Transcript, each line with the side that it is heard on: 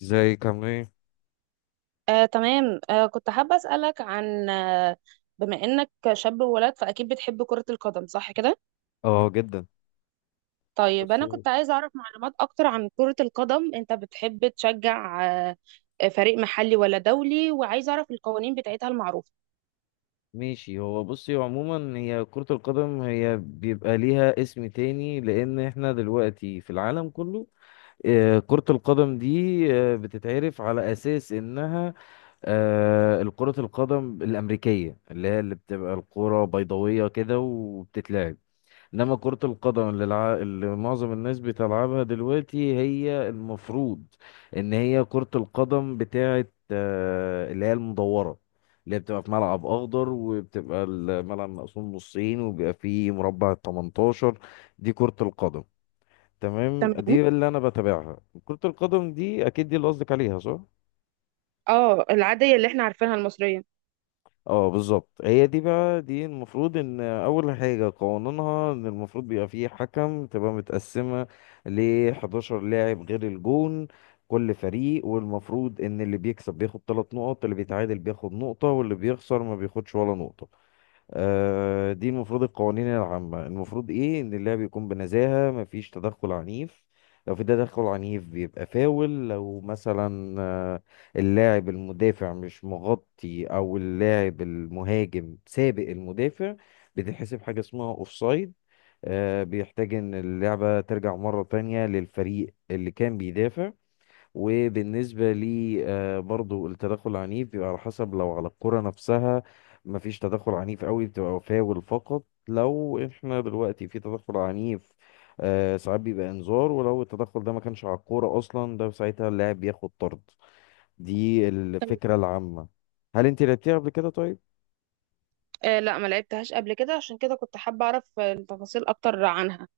left: زي كمان.
right: تمام. كنت حابة أسألك عن بما إنك شاب وولد فأكيد بتحب كرة القدم، صح كده؟
left: اه، جدا.
right: طيب، أنا
left: بصي.
right: كنت عايزة أعرف معلومات أكتر عن كرة القدم. أنت بتحب تشجع فريق محلي ولا دولي، وعايزة أعرف القوانين بتاعتها المعروفة.
left: ماشي، هو بصي عموما هي كرة القدم هي بيبقى ليها اسم تاني، لأن احنا دلوقتي في العالم كله كرة القدم دي بتتعرف على أساس إنها الكرة القدم الأمريكية، اللي هي اللي بتبقى الكرة بيضاوية كده وبتتلعب. انما كرة القدم اللي معظم الناس بتلعبها دلوقتي هي المفروض ان هي كرة القدم بتاعه اللي هي المدورة، اللي هي بتبقى في ملعب اخضر وبتبقى الملعب مقسوم نصين وبيبقى فيه مربع 18. دي كرة القدم، تمام،
right: تمام.
left: دي اللي انا بتابعها. كرة القدم دي اكيد دي اللي قصدك عليها صح؟
right: اه، العادية اللي احنا عارفينها المصرية.
left: اه بالظبط هي دي بقى. دي المفروض ان اول حاجه قانونها ان المفروض بيبقى فيه حكم، تبقى متقسمه ل 11 لاعب غير الجون كل فريق. والمفروض ان اللي بيكسب بياخد 3 نقط، اللي بيتعادل بياخد نقطه، واللي بيخسر ما بياخدش ولا نقطه. دي المفروض القوانين العامة. المفروض ايه، ان اللعب يكون بنزاهة، مفيش تدخل عنيف. لو في تدخل عنيف بيبقى فاول. لو مثلا اللاعب المدافع مش مغطي او اللاعب المهاجم سابق المدافع بتتحسب حاجة اسمها اوفسايد. بيحتاج ان اللعبة ترجع مرة تانية للفريق اللي كان بيدافع. وبالنسبة لي برضو التدخل العنيف بيبقى على حسب، لو على الكرة نفسها مفيش تدخل عنيف قوي بتبقى فاول فقط. لو احنا دلوقتي في تدخل عنيف ساعات بيبقى انذار، ولو التدخل ده ما كانش على الكورة أصلا ده ساعتها اللاعب بياخد طرد. دي
right: تمام.
left: الفكرة العامة. هل انت لعبتيها قبل كده طيب؟
right: آه لا، ما لعبتهاش قبل كده، عشان كده كنت حابة أعرف التفاصيل أكتر عنها.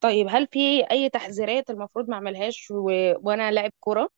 right: طيب، هل في أي تحذيرات المفروض ما أعملهاش، و... وأنا لاعب كرة؟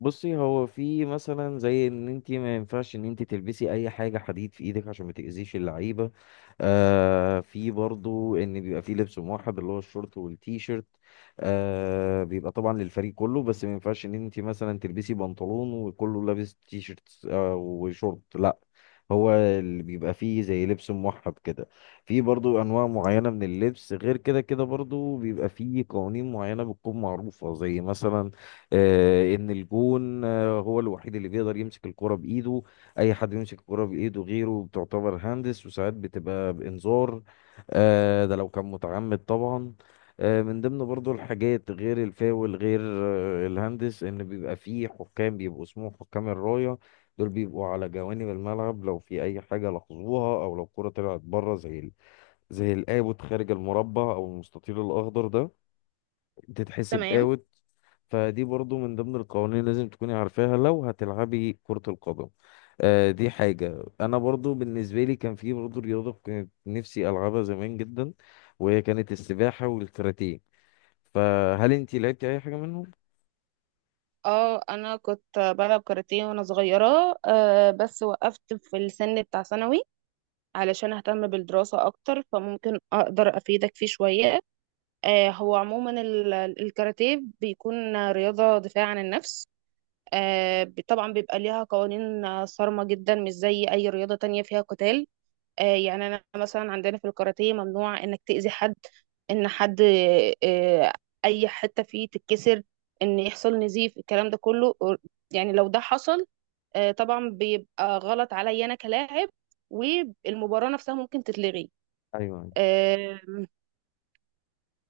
left: بصي، هو في مثلا زي ان انت ما ينفعش ان انت تلبسي اي حاجه حديد في ايدك عشان ما تاذيش اللعيبه. آه، في برضو ان بيبقى في لبس موحد اللي هو الشورت والتي شيرت. آه بيبقى طبعا للفريق كله، بس ما ينفعش ان انت مثلا تلبسي بنطلون وكله لابس تي شيرت آه وشورت، لا، هو اللي بيبقى فيه زي لبس موحد كده. في برضو انواع معينه من اللبس غير كده. كده برضو بيبقى فيه قوانين معينه بتكون معروفه، زي مثلا ان الجون هو الوحيد اللي بيقدر يمسك الكرة بايده. اي حد يمسك الكرة بايده غيره بتعتبر هندس، وساعات بتبقى بانذار. ده لو كان متعمد طبعا. من ضمن برضو الحاجات غير الفاول، غير الهندس، ان بيبقى فيه حكام بيبقوا اسمهم حكام الراية. دول بيبقوا على جوانب الملعب لو في اي حاجة لاحظوها او لو الكرة طلعت بره، زي زي القابض خارج المربع او المستطيل الاخضر ده تتحسب
right: تمام.
left: اوت. فدي برضو من ضمن القوانين اللي لازم تكوني عارفاها لو هتلعبي كرة القدم. آه دي حاجة. أنا برضو بالنسبة لي كان في برضو رياضة كنت نفسي ألعبها زمان جدا، وهي كانت السباحة والكاراتيه. فهل أنتي لعبتي أي حاجة منهم؟
right: اه، انا كنت بلعب كاراتيه وانا صغيره، بس وقفت في السن بتاع ثانوي علشان اهتم بالدراسه اكتر، فممكن اقدر افيدك فيه شويه. هو عموما الكاراتيه بيكون رياضه دفاع عن النفس. طبعا بيبقى ليها قوانين صارمه جدا، مش زي اي رياضه تانية فيها قتال. يعني انا مثلا عندنا في الكاراتيه ممنوع انك تأذي حد، ان حد آه، اي حتة فيه تتكسر، ان يحصل نزيف، الكلام ده كله. يعني لو ده حصل طبعا بيبقى غلط عليا انا كلاعب، والمباراة نفسها ممكن تتلغي.
left: أيوة.
right: آه،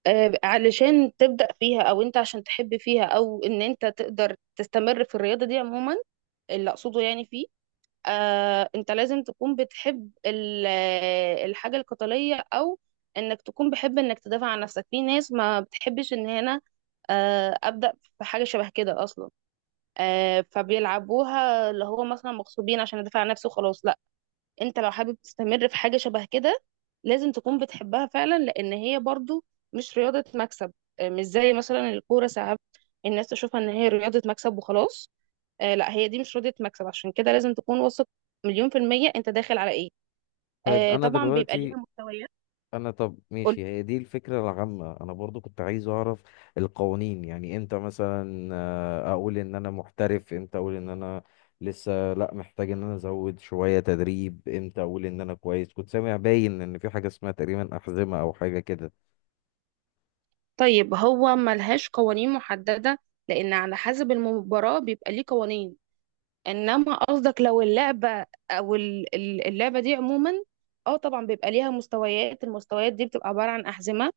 right: علشان تبدأ فيها، او انت عشان تحب فيها، او ان انت تقدر تستمر في الرياضة دي عموما، اللي اقصده يعني فيه انت لازم تكون بتحب الحاجة القتالية، او انك تكون بحب انك تدافع عن نفسك. في ناس ما بتحبش ان هنا ابدا في حاجة شبه كده اصلا، فبيلعبوها اللي هو مثلا مغصوبين، عشان ادافع عن نفسي وخلاص، لا. انت لو حابب تستمر في حاجة شبه كده، لازم تكون بتحبها فعلا، لان هي برضو مش رياضة مكسب. مش زي مثلا الكورة، ساعات الناس تشوفها ان هي رياضة مكسب وخلاص. لا، هي دي مش راضية مكسب، عشان كده لازم تكون واثق مليون في المية انت داخل على ايه.
left: طيب أنا
right: طبعا بيبقى ليها
left: دلوقتي
right: مستويات.
left: انا طب
right: قولي.
left: ماشي، هي دي الفكره العامه. انا برضو كنت عايز اعرف القوانين. يعني امتى مثلا اقول ان انا محترف، امتى اقول ان انا لسه لا، محتاج ان انا ازود شويه تدريب، امتى اقول ان انا كويس. كنت سامع باين ان في حاجه اسمها تقريبا احزمه او حاجه كده.
right: طيب، هو ملهاش قوانين محددة لأن على حسب المباراة بيبقى ليه قوانين. إنما قصدك لو اللعبة أو اللعبة دي عموما، اه طبعا بيبقى ليها مستويات. المستويات دي بتبقى عبارة عن أحزمة.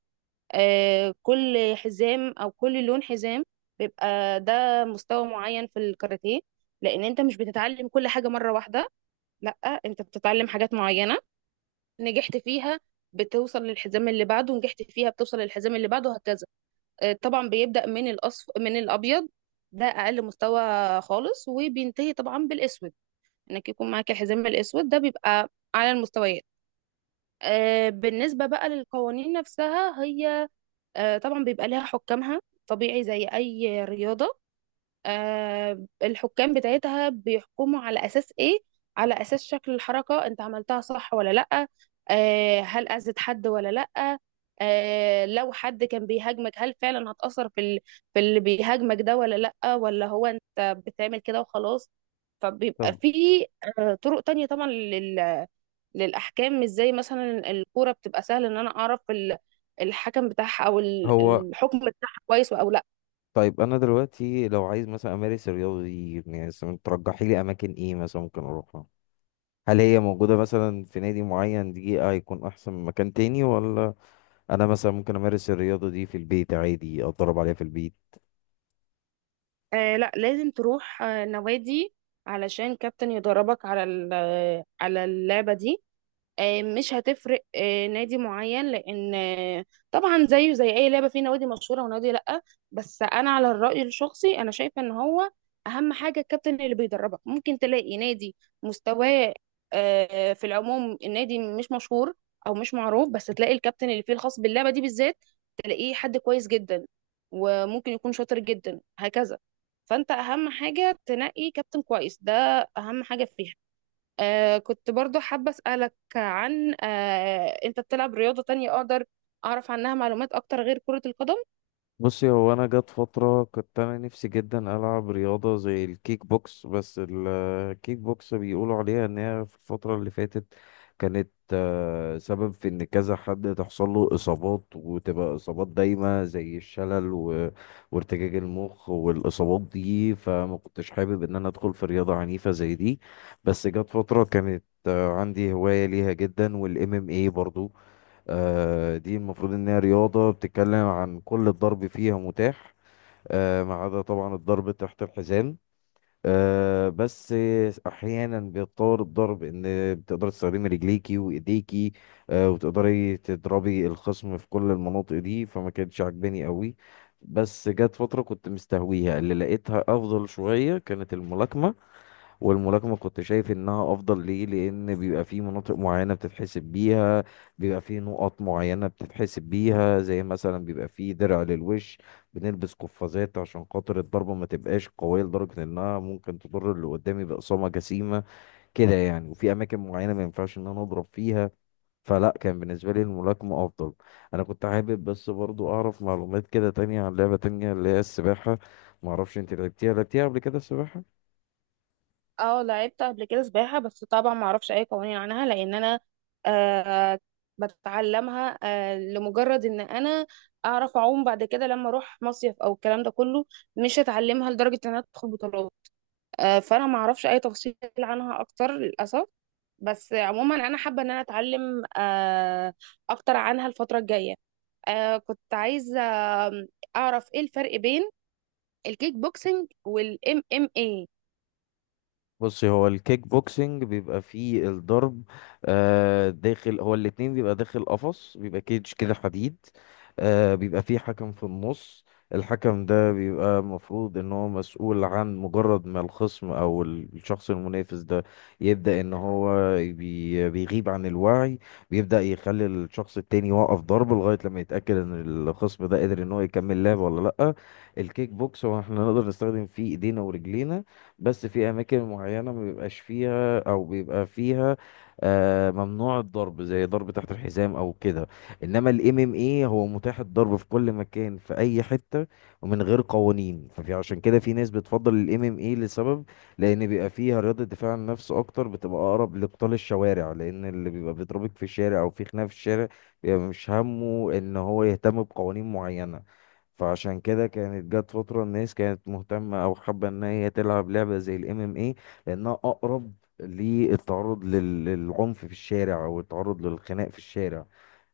right: كل حزام أو كل لون حزام بيبقى ده مستوى معين في الكاراتيه، لأن أنت مش بتتعلم كل حاجة مرة واحدة، لا، انت بتتعلم حاجات معينة نجحت فيها بتوصل للحزام اللي بعده، نجحت فيها بتوصل للحزام اللي بعده، وهكذا. طبعا بيبدأ من الأصف، من الأبيض، ده أقل مستوى خالص، وبينتهي طبعا بالأسود. إنك يكون معاك الحزام الأسود، ده بيبقى على المستويات. بالنسبة بقى للقوانين نفسها، هي طبعا بيبقى لها حكامها، طبيعي زي أي رياضة. الحكام بتاعتها بيحكموا على اساس ايه؟ على اساس شكل الحركه، انت عملتها صح ولا لا، هل اذت حد ولا لا، لو حد كان بيهاجمك هل فعلا هتأثر في في اللي بيهاجمك ده، ولا لا، ولا هو انت بتعمل كده وخلاص. فبيبقى
left: طب
right: في طرق تانية طبعا للأحكام، مش زي مثلا الكورة بتبقى سهل إن أنا أعرف الحكم بتاعها، أو
left: هو
right: الحكم بتاعها كويس أو لأ.
left: طيب انا دلوقتي لو عايز مثلا امارس الرياضه دي، يعني مثلاً ترجحي لي اماكن ايه مثلا ممكن اروحها؟ هل هي موجوده مثلا في نادي معين، دي هيكون احسن من مكان تاني؟ ولا انا مثلا ممكن امارس الرياضه دي في البيت عادي، اتدرب عليها في البيت؟
right: لا، لازم تروح نوادي علشان كابتن يدربك على على اللعبة دي. مش هتفرق نادي معين، لان طبعا زيه زي اي لعبه، في نوادي مشهوره ونوادي لا. بس انا على الراي الشخصي انا شايفه ان هو اهم حاجه الكابتن اللي بيدربك. ممكن تلاقي نادي مستواه في العموم النادي مش مشهور او مش معروف، بس تلاقي الكابتن اللي فيه الخاص باللعبه دي بالذات، تلاقيه حد كويس جدا، وممكن يكون شاطر جدا، هكذا. فانت اهم حاجه تنقي كابتن كويس، ده اهم حاجه فيها. كنت برضو حابة أسألك عن أنت بتلعب رياضة تانية أقدر أعرف عنها معلومات أكتر غير كرة القدم؟
left: بصي، هو انا جت فتره كنت انا نفسي جدا العب رياضه زي الكيك بوكس، بس الكيك بوكس بيقولوا عليها ان هي في الفتره اللي فاتت كانت سبب في ان كذا حد تحصل له اصابات وتبقى اصابات دايمه زي الشلل وارتجاج المخ والاصابات دي، فما كنتش حابب ان انا ادخل في رياضه عنيفه زي دي. بس جت فتره كانت عندي هوايه ليها جدا، والام ام اي برضو دي المفروض إن هي رياضة بتتكلم عن كل الضرب فيها متاح، ما عدا طبعا الضرب تحت الحزام. بس أحيانا بيتطور الضرب إن بتقدر تستخدمي رجليكي وإيديكي، وتقدري تضربي الخصم في كل المناطق دي، فما كانتش عاجباني قوي. بس جت فترة كنت مستهويها، اللي لقيتها أفضل شوية كانت الملاكمة. والملاكمة كنت شايف انها افضل ليه؟ لان بيبقى في مناطق معينة بتتحسب بيها، بيبقى في نقط معينة بتتحسب بيها، زي مثلا بيبقى في درع للوش، بنلبس قفازات عشان خاطر الضربة ما تبقاش قوية لدرجة انها ممكن تضر اللي قدامي بإصابة جسيمة، كده يعني. وفي اماكن معينة ما ينفعش ان انا اضرب فيها. فلا، كان بالنسبة لي الملاكمة أفضل. أنا كنت حابب بس برضو أعرف معلومات كده تانية عن لعبة تانية اللي هي السباحة. معرفش أنت لعبتيها قبل كده السباحة؟
right: أه، لعبت قبل كده سباحة، بس طبعا ما أعرفش أي قوانين عنها لأن أنا آه بتعلمها لمجرد إن أنا أعرف أعوم بعد كده لما أروح مصيف أو الكلام ده كله، مش هتعلمها لدرجة إن أنا أدخل بطولات. فأنا ما أعرفش أي تفاصيل عنها أكتر للأسف. بس عموما أنا حابة إن أنا أتعلم أكتر عنها الفترة الجاية. كنت عايزة آم، أعرف إيه الفرق بين الكيك بوكسينج والإم إم إيه.
left: بصي، هو الكيك بوكسنج بيبقى فيه الضرب آه داخل. هو الاتنين بيبقى داخل قفص، بيبقى كيج كده حديد. آه بيبقى فيه حكم في النص. الحكم ده بيبقى المفروض ان هو مسؤول عن مجرد ما الخصم او الشخص المنافس ده يبدأ ان هو بيغيب عن الوعي، بيبدأ يخلي الشخص التاني يوقف ضرب لغاية لما يتأكد ان الخصم ده قادر ان هو يكمل لعب ولا لأ. الكيك بوكس هو احنا نقدر نستخدم فيه ايدينا ورجلينا، بس في اماكن معينه ما بيبقاش فيها او بيبقى فيها ممنوع الضرب، زي ضرب تحت الحزام او كده. انما الام ام اي هو متاح الضرب في كل مكان، في اي حته، ومن غير قوانين. ففي عشان كده في ناس بتفضل الام ام اي لسبب لان بيبقى فيها رياضه دفاع عن النفس اكتر، بتبقى اقرب لقتال الشوارع، لان اللي بيبقى بيضربك في الشارع او في خناقه في الشارع بيبقى مش همه ان هو يهتم بقوانين معينه. فعشان كده كانت جت فترة الناس كانت مهتمة أو حابة إن هي تلعب لعبة زي ال MMA، لأنها أقرب للتعرض للعنف في الشارع أو التعرض للخناق في الشارع.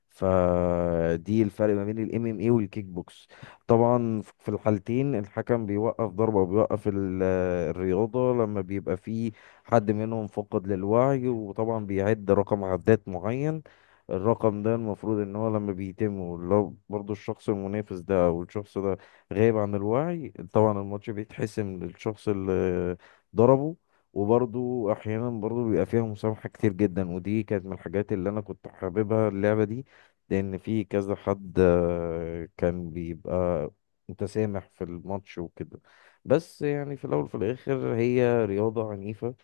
left: فدي الفرق ما بين الام ام اي والكيك بوكس. طبعا في الحالتين الحكم بيوقف ضربة وبيوقف الرياضة لما بيبقى في حد منهم فقد للوعي، وطبعا بيعد رقم عدات معين. الرقم ده المفروض ان هو لما بيتم، لو برضو الشخص المنافس ده او الشخص ده غايب عن الوعي، طبعا الماتش بيتحسم للشخص اللي ضربه. وبرضو احيانا برضو بيبقى فيها مسامحة كتير جدا، ودي كانت من الحاجات اللي انا كنت حاببها اللعبة دي، لان في كذا حد كان بيبقى متسامح في الماتش وكده. بس يعني في الاول وفي الاخر هي رياضه عنيفه،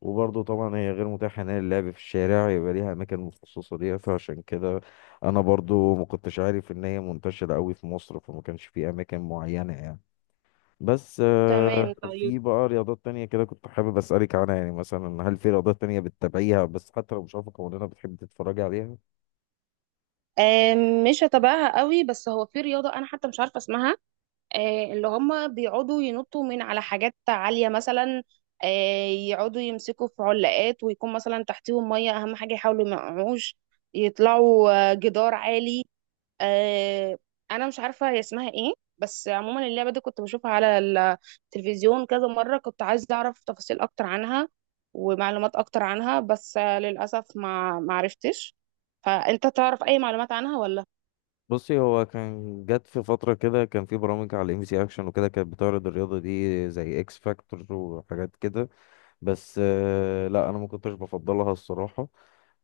left: وبرضه طبعا هي غير متاحه ان هي اللعب في الشارع، يبقى ليها اماكن مخصصه ليها. فعشان كده انا برضه ما كنتش عارف ان هي منتشره قوي في مصر، فما كانش في اماكن معينه يعني. بس
right: تمام،
left: في
right: طيب.
left: بقى رياضات تانية كده كنت حابب أسألك عنها. يعني مثلا هل في رياضات تانية بتتابعيها، بس حتى لو مش عارفة قوانينها بتحب تتفرجي عليها؟
right: مش هتابعها قوي، بس هو في رياضة أنا حتى مش عارفة اسمها، اللي هم بيقعدوا ينطوا من على حاجات عالية مثلا، يقعدوا يمسكوا في علاقات ويكون مثلا تحتيهم مية، أهم حاجة يحاولوا ما يقعوش، يطلعوا جدار عالي. آه انا مش عارفه هي اسمها ايه، بس عموما اللعبه دي كنت بشوفها على التلفزيون كذا مره، كنت عايزه اعرف تفاصيل اكتر عنها ومعلومات اكتر عنها، بس للاسف ما عرفتش. فانت تعرف اي معلومات عنها ولا؟
left: بصي، هو كان جت في فترة كده كان في برامج على ام سي اكشن وكده كانت بتعرض الرياضة دي زي اكس فاكتور وحاجات كده. بس لا انا ما كنتش بفضلها الصراحة.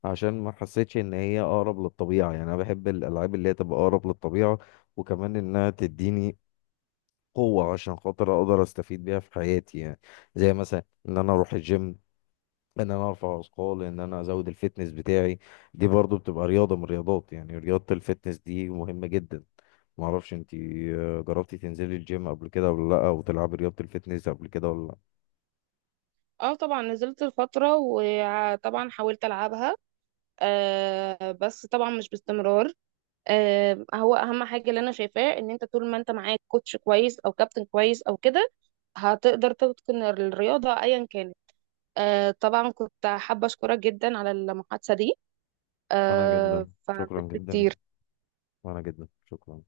left: عشان ما حسيتش ان هي اقرب للطبيعة، يعني انا بحب الالعاب اللي هي تبقى اقرب للطبيعة، وكمان انها تديني قوة عشان خاطر اقدر استفيد بيها في حياتي، يعني زي مثلا ان انا اروح الجيم، ان انا ارفع اثقال، ان انا ازود الفتنس بتاعي. دي برضو بتبقى رياضه من الرياضات، يعني رياضه الفتنس دي مهمه جدا. ما اعرفش انت جربتي تنزلي الجيم قبل كده ولا لا، او تلعبي رياضه الفتنس قبل كده ولا لا؟
right: اه طبعا، نزلت الفتره وطبعا حاولت العبها، بس طبعا مش باستمرار. هو اهم حاجه اللي انا شايفاه ان انت طول ما انت معاك كوتش كويس او كابتن كويس او كده، هتقدر تتقن الرياضه ايا كانت. طبعا كنت حابة أشكرك جدا على المحادثة دي،
left: انا جدا
right: فمش
left: شكرا جدا جدا.
right: كتير.
left: وانا جدا شكرا.